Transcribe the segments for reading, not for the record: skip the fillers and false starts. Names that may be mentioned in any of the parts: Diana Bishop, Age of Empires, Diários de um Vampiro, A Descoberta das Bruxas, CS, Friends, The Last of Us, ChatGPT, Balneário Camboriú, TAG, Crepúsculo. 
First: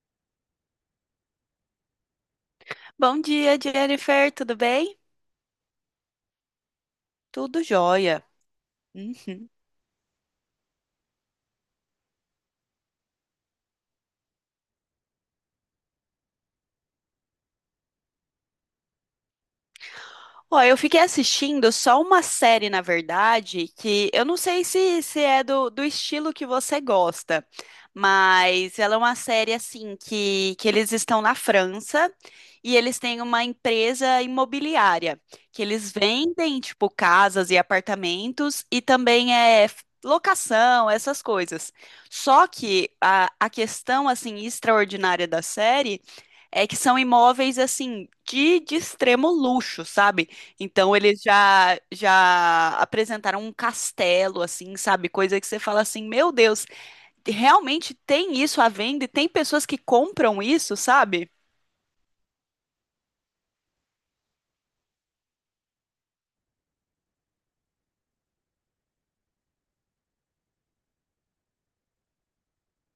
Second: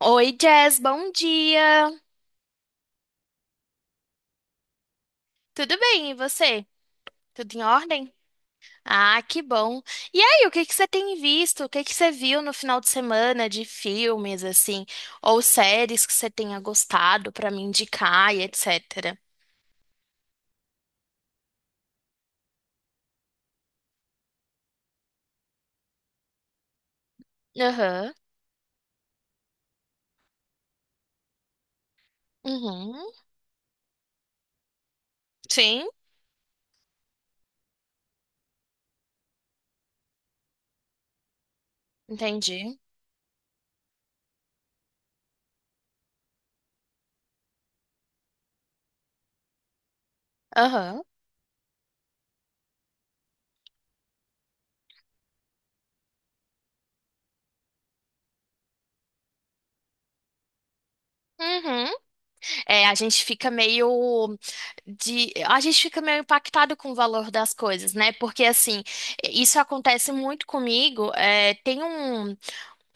Oi, Jess, bom dia. Bom dia, Jennifer, tudo bem? Tudo bem, e você? Tudo em Tudo ordem? jóia. Ah, que Uhum. bom. E aí, o que que você tem visto? O que que você viu no final de semana de filmes, assim, ou séries que você tenha gostado pra me indicar e etc. Ó, eu fiquei assistindo só uma série, na verdade, que eu não sei se é do estilo que você gosta, Aham. mas ela é uma série assim que eles estão na França e Uhum. eles têm uma empresa imobiliária que Sim, eles vendem tipo casas e apartamentos e também é locação, essas coisas. Só entendi. que a questão assim extraordinária da série é que são imóveis assim de extremo luxo, sabe? Então Aham. eles já apresentaram um castelo assim, sabe? Coisa que você fala assim, meu Deus, realmente tem isso à venda e tem pessoas que compram isso, sabe? Uhum. É, a gente fica meio de, a gente fica meio impactado com o valor das coisas, né? Porque assim, isso acontece muito comigo. É, tem um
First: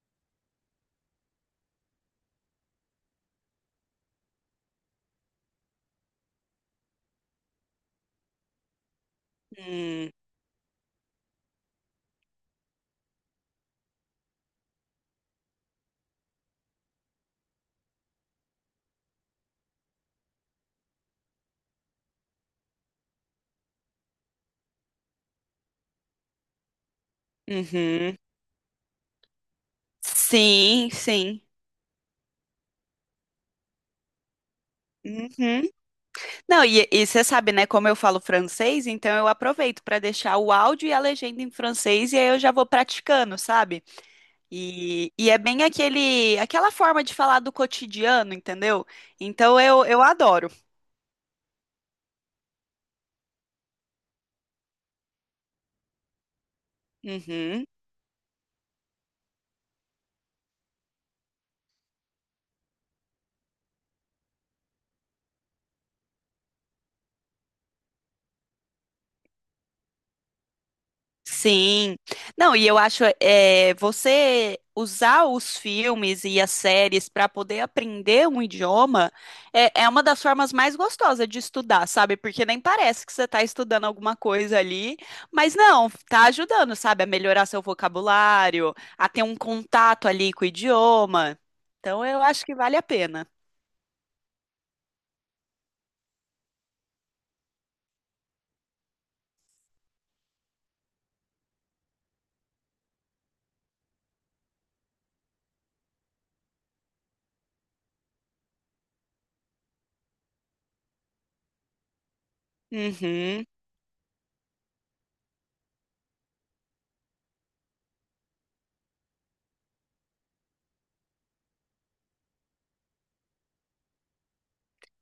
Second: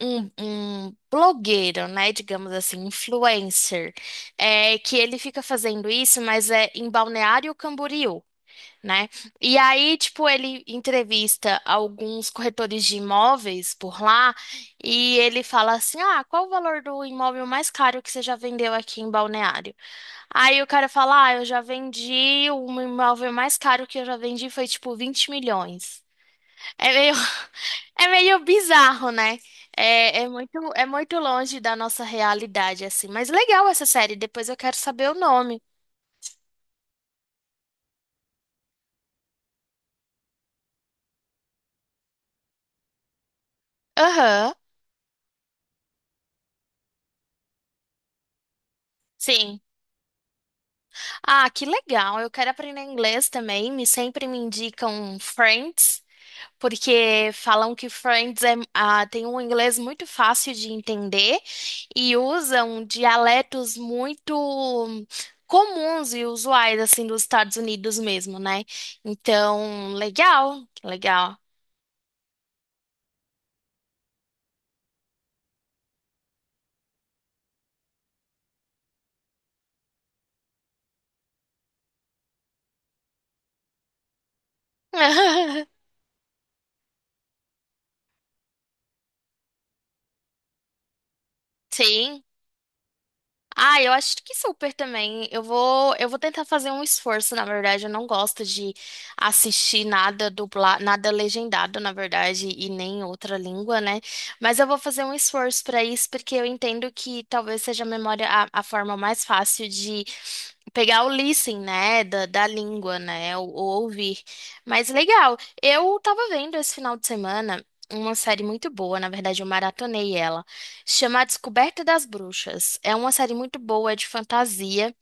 um, um blogueiro, né? Digamos assim, influencer, é, que ele fica fazendo isso, mas é em Balneário Camboriú, né? E aí, Hum, tipo, ele entrevista alguns corretores de imóveis por lá e ele fala assim: Ah, qual o valor do imóvel mais caro que você já vendeu aqui em Balneário? Aí o cara fala: Ah, eu já vendi, o imóvel mais caro que eu já vendi foi tipo 20 milhões. É meio, é uhum. meio bizarro, né? É, é Sim, muito sim. longe da nossa realidade, assim. Mas legal essa série, depois eu quero saber o nome. Uhum. Não, e você sabe, né, como eu falo francês, então eu aproveito para deixar o áudio e a legenda em francês e aí eu já vou praticando, sabe? Aham, E é bem aquela forma de falar do cotidiano, entendeu? Então sim. eu adoro. Ah, que legal. Eu quero aprender inglês também. Me sempre me indicam Friends. Porque Uhum. falam que Friends é, ah, tem um inglês muito fácil de entender e usam dialetos muito comuns e usuais, assim, dos Estados Unidos mesmo, né? Então, legal, legal. Sim. Não, e eu acho é, você usar os filmes e as séries para poder aprender um idioma é uma das formas mais gostosas de estudar, sabe? Porque nem parece que você está estudando alguma coisa ali, mas não, tá ajudando, sabe? A melhorar seu vocabulário, a ter um contato ali com o idioma. Então eu Sim. acho que vale a pena. Ah, eu acho que super também. Eu vou tentar fazer um esforço, na verdade. Eu não gosto de assistir nada dublado, nada legendado, na verdade, e nem em outra língua, né? Mas eu vou fazer um esforço para isso, porque eu entendo que talvez seja a memória a forma mais fácil de pegar o listening, né, da língua, né, Uhum, ou ouvir. Mas legal. Eu tava vendo esse final de semana uma série muito boa, na verdade, eu maratonei ela. Se Chama A Descoberta das Bruxas. É uma série muito boa, é de fantasia.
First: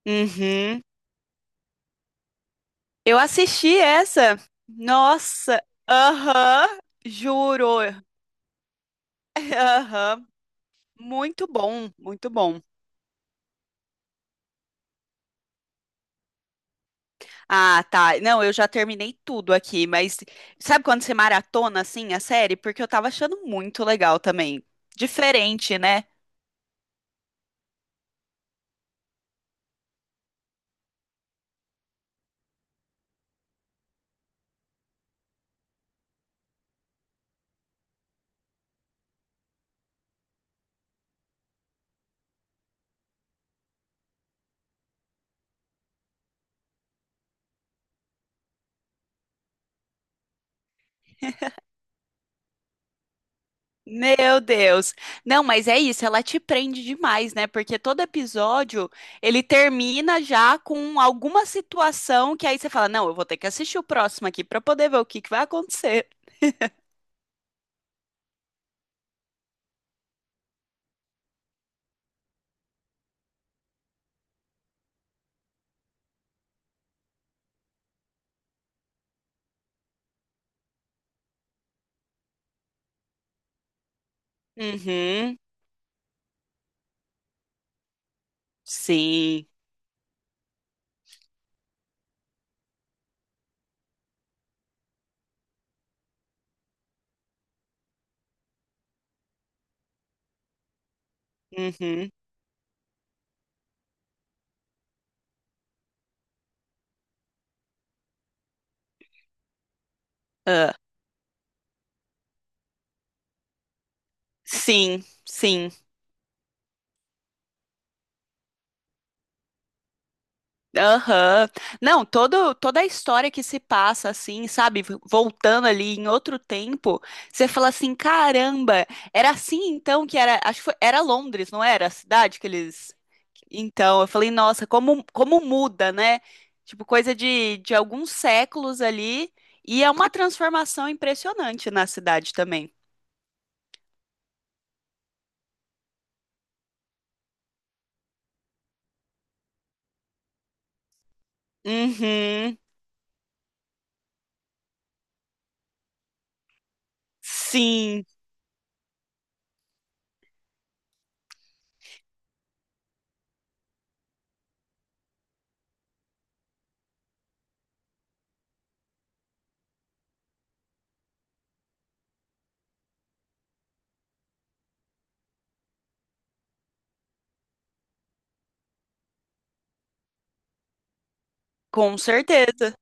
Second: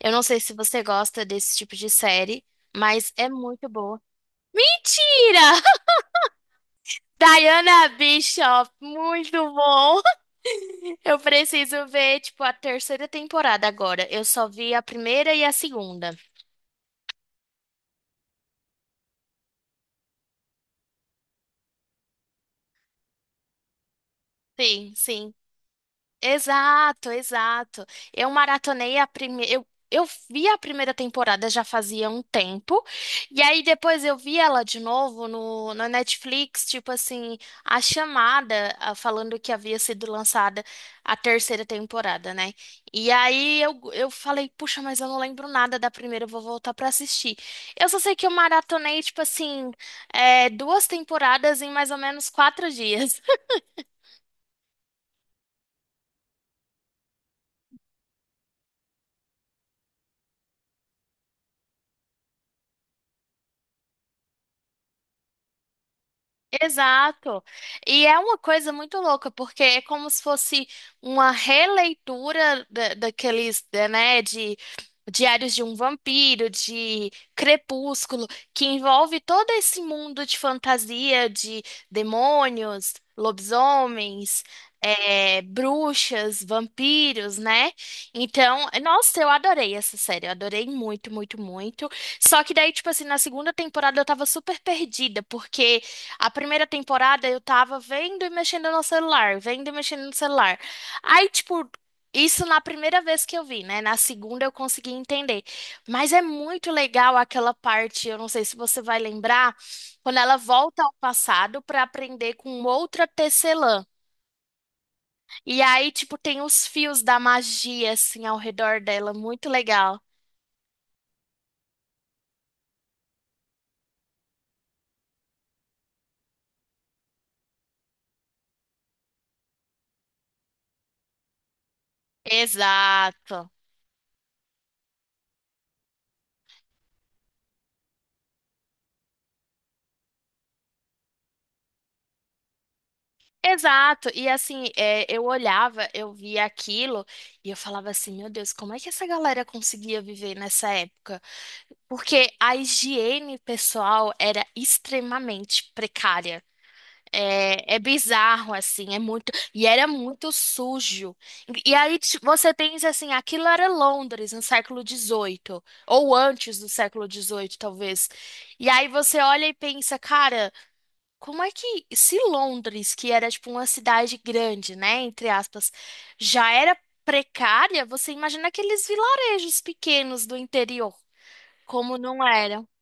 Eu não sei se uhum. você gosta desse tipo de série, mas Eu é muito assisti boa. essa. Mentira! Nossa, aham, juro. Diana Bishop, muito bom! Aham. Eu Muito preciso bom, ver, muito tipo, a bom. terceira temporada agora. Eu só vi a primeira e a segunda. Ah, tá. Não, eu já terminei tudo aqui, mas sabe quando você maratona assim a série? Porque eu tava achando muito legal também. Sim, sim. Diferente, né? Exato, exato. Eu maratonei a primeira. Eu vi a primeira temporada já fazia um tempo. E aí depois eu vi ela de novo no Netflix, tipo assim, a chamada ah, falando que havia sido lançada a terceira temporada, né? E aí eu falei, puxa, mas eu não lembro nada da primeira, eu vou voltar pra assistir. Eu só sei que eu maratonei, tipo assim, é, duas temporadas em mais ou menos 4 dias. Meu Deus. Não, mas é isso, ela te prende demais, né? Porque todo episódio ele termina já com alguma situação que aí você fala: "Não, eu vou ter que assistir o próximo aqui pra poder ver o que que vai acontecer". Exato. E é uma coisa muito louca, porque é como se fosse uma releitura da, daqueles, da- né, de Diários de um Vampiro, de Crepúsculo, que envolve todo esse mundo de fantasia, de demônios, lobisomens, Uhum. é, bruxas, vampiros, né? Então, nossa, eu Sim. adorei essa série, eu adorei muito, muito, muito. Só que daí, tipo assim, na segunda temporada eu tava super perdida, porque a primeira temporada eu tava vendo e mexendo no celular, vendo e mexendo no celular. Aí, tipo, Uhum. isso na primeira vez que eu vi, né? Na segunda eu consegui entender. Mas é muito legal aquela parte, eu não sei se você vai lembrar, quando ela Ah, volta ao passado pra aprender com outra tecelã. sim, E sim. aí, tipo, tem os fios da magia assim ao redor dela, muito legal. Aham. Não, toda a história que se passa, assim, sabe? Voltando ali em outro tempo, você fala assim: caramba, era assim então que era. Acho que foi, era Londres, não era? A cidade que eles. Exato. Então, eu falei: nossa, como, como muda, né? Tipo, coisa de alguns séculos ali. E é uma transformação impressionante na cidade também. Exato, e assim, é, eu olhava, eu via aquilo e eu falava assim, meu Deus, como é que essa galera conseguia viver nessa época? Porque a Uhum. higiene pessoal era extremamente precária. É, é Sim, bizarro, assim, é muito. E era muito sujo. E aí ti- você pensa assim, aquilo era Londres no século 18, ou antes do século 18, talvez. E aí você olha e pensa, cara. Como é que, se Londres, que era tipo uma cidade grande, né, entre aspas, já era precária, você imagina aqueles vilarejos pequenos do interior, com como não eram? certeza.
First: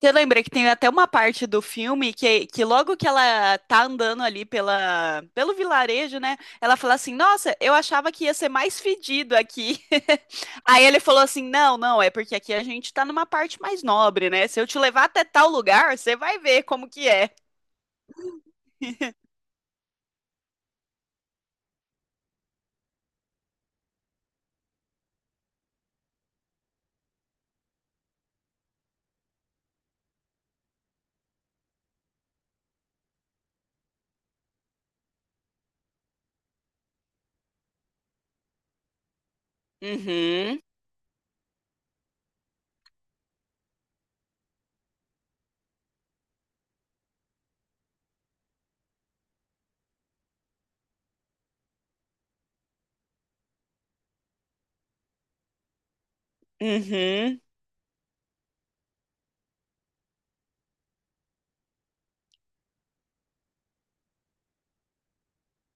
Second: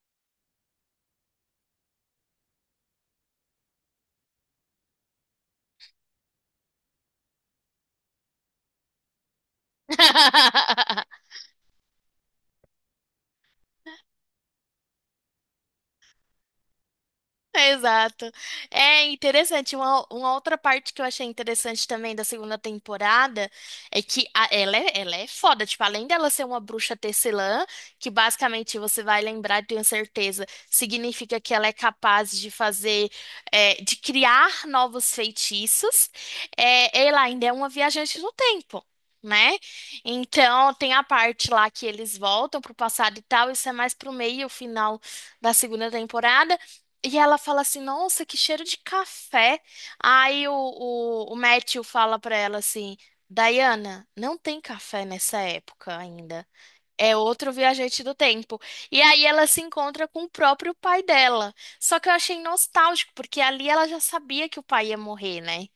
Você lembra que tem até uma parte do filme que logo que ela tá andando ali pela, pelo vilarejo, né? Ela fala assim: Nossa, eu achava que ia ser mais fedido aqui. Aí ele falou assim: Não, não, é porque aqui a gente tá numa parte mais nobre, né? Se eu te levar até tal lugar, você vai ver como que é. É, Exato. É interessante. Uma outra parte que eu achei interessante também da segunda temporada é que a- ela é foda. Tipo, além dela ser uma bruxa tecelã, que basicamente você vai lembrar, tenho certeza, significa que ela é capaz de fazer, é, de criar novos feitiços, é, ela ainda é uma viajante no tempo. Né? Uhum, Então, tem a parte lá que eles voltam pro passado e tal, isso é mais pro meio, final da segunda temporada. E ela fala assim, nossa, que cheiro de café. Aí o Matthew fala pra ela assim, Diana, não tem café nessa época ainda. É uhum. outro viajante do tempo. E aí ela se encontra com o próprio pai dela. Só que eu achei nostálgico, porque ali ela já sabia que o pai ia morrer, né?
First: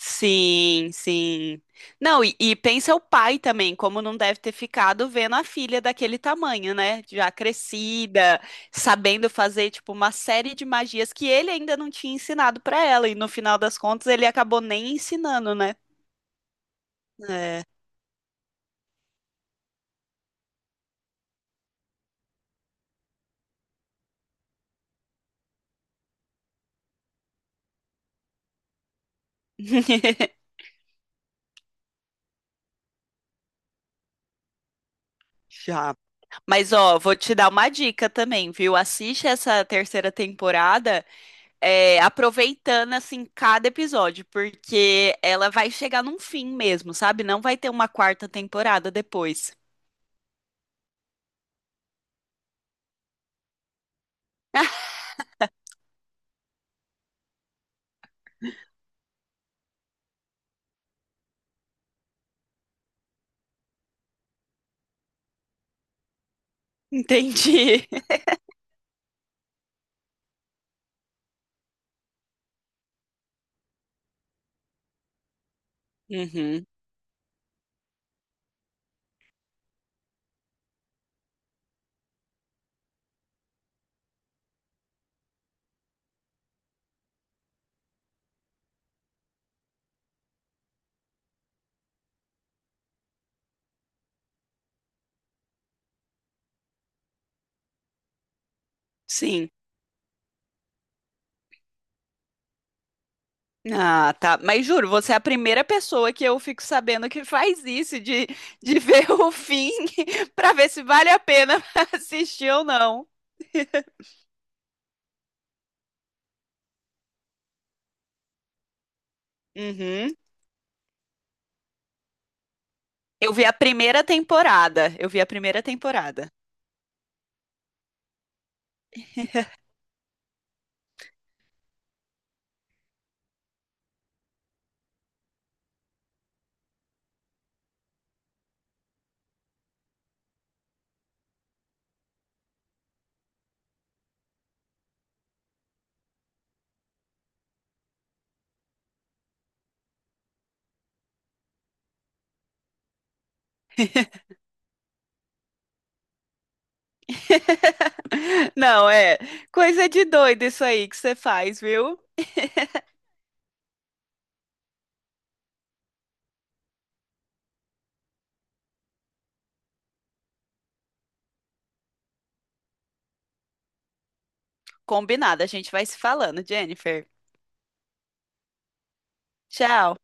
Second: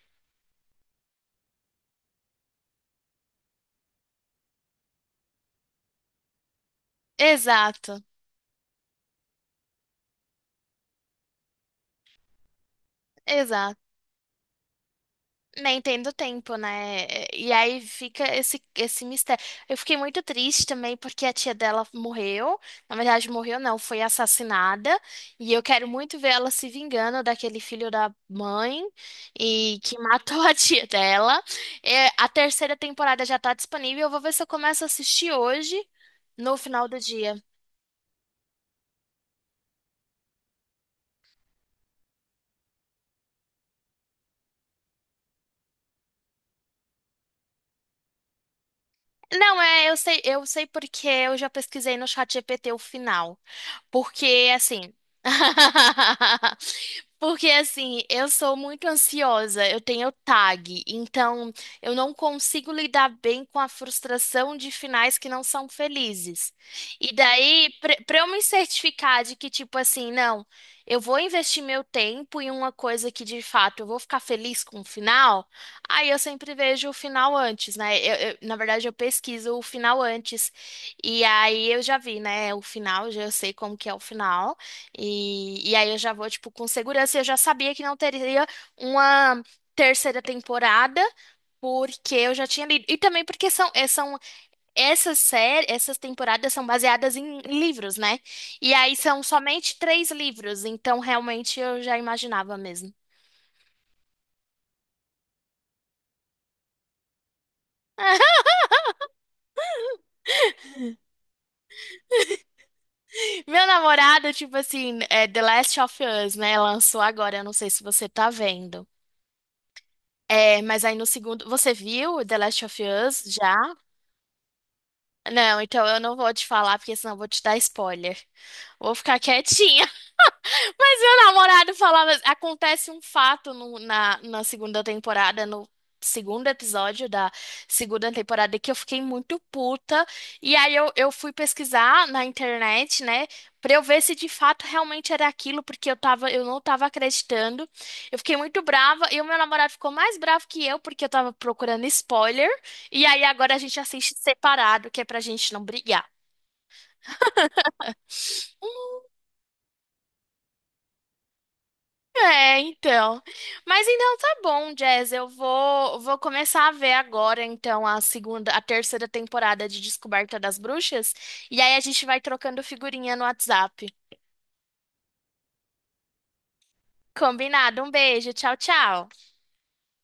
Sim, sim. Não, e pensa o pai também, como não deve ter ficado vendo a filha daquele tamanho, né? Já Exato, crescida, sabendo fazer, tipo, uma série de magias que ele ainda não tinha ensinado pra ela, e no final das exato. contas ele acabou nem ensinando, né? Nem tendo tempo, né? E É. aí fica esse, esse mistério. Eu fiquei muito triste também porque a tia dela morreu. Na verdade, morreu não, foi assassinada. E eu quero muito ver ela se vingando daquele filho da mãe e que matou a tia dela. É, a terceira temporada já tá disponível. Eu vou ver se eu começo a assistir hoje, Já. no Mas, final ó, do vou te dia. dar uma dica também, viu? Assiste essa terceira temporada. É, aproveitando assim cada episódio, porque ela vai chegar num fim mesmo, sabe? Não vai ter uma quarta temporada depois. Não, é, eu sei porque eu já pesquisei no chat ChatGPT o final. Porque Ah, assim. Porque assim, eu sou muito ansiosa, eu tenho TAG, então eu não consigo lidar bem com a frustração de finais que não são felizes. E daí, entendi. para eu me certificar de que, tipo assim, não, eu vou investir meu tempo em uma coisa que de fato eu vou ficar feliz com o final, aí eu sempre Uhum, vejo o final antes, né? Eu- na verdade, eu pesquiso o final antes e aí eu já vi, né, o final, já eu sei como que é o final. E aí eu já vou, tipo, com segurança. Eu já sabia que não teria uma terceira temporada, porque eu já tinha lido. E também porque são, eh, são essas séries, essas temporadas são baseadas em livros, né? E aí são sim. somente 3 livros, então realmente eu já imaginava mesmo. Ah, tá. Mas juro, você é a primeira pessoa que eu fico sabendo que faz isso de ver o fim pra ver se vale a pena assistir ou não. Meu namorado, tipo assim, é The Last of Us, né? Lançou agora, eu não sei se você tá vendo. Uhum. É, mas aí no segundo. Você viu The Last of Us Eu vi a já? primeira temporada. Eu vi a Não, primeira então eu não temporada. vou te falar, porque senão eu vou te dar spoiler. Vou ficar quietinha. Mas meu namorado falava. Acontece um fato no- na, na segunda temporada, no segundo episódio da segunda temporada, que eu fiquei muito puta. E aí eu fui pesquisar na internet, né? Pra eu ver se de fato realmente era aquilo, porque eu tava, eu não tava acreditando. Eu fiquei muito brava e o meu namorado ficou mais bravo que eu, porque eu tava procurando spoiler. E aí agora a gente assiste separado, que é pra gente não brigar. Não, é coisa de doido isso aí que você faz, viu? É, então. Mas então tá bom, Jazz. Eu vou começar a ver agora, então, a segunda, a terceira temporada de Descoberta das Bruxas. E aí a gente vai trocando figurinha no WhatsApp. Combinado, a gente vai se falando, Jennifer. Combinado. Um beijo. Tchau, tchau. Tchau.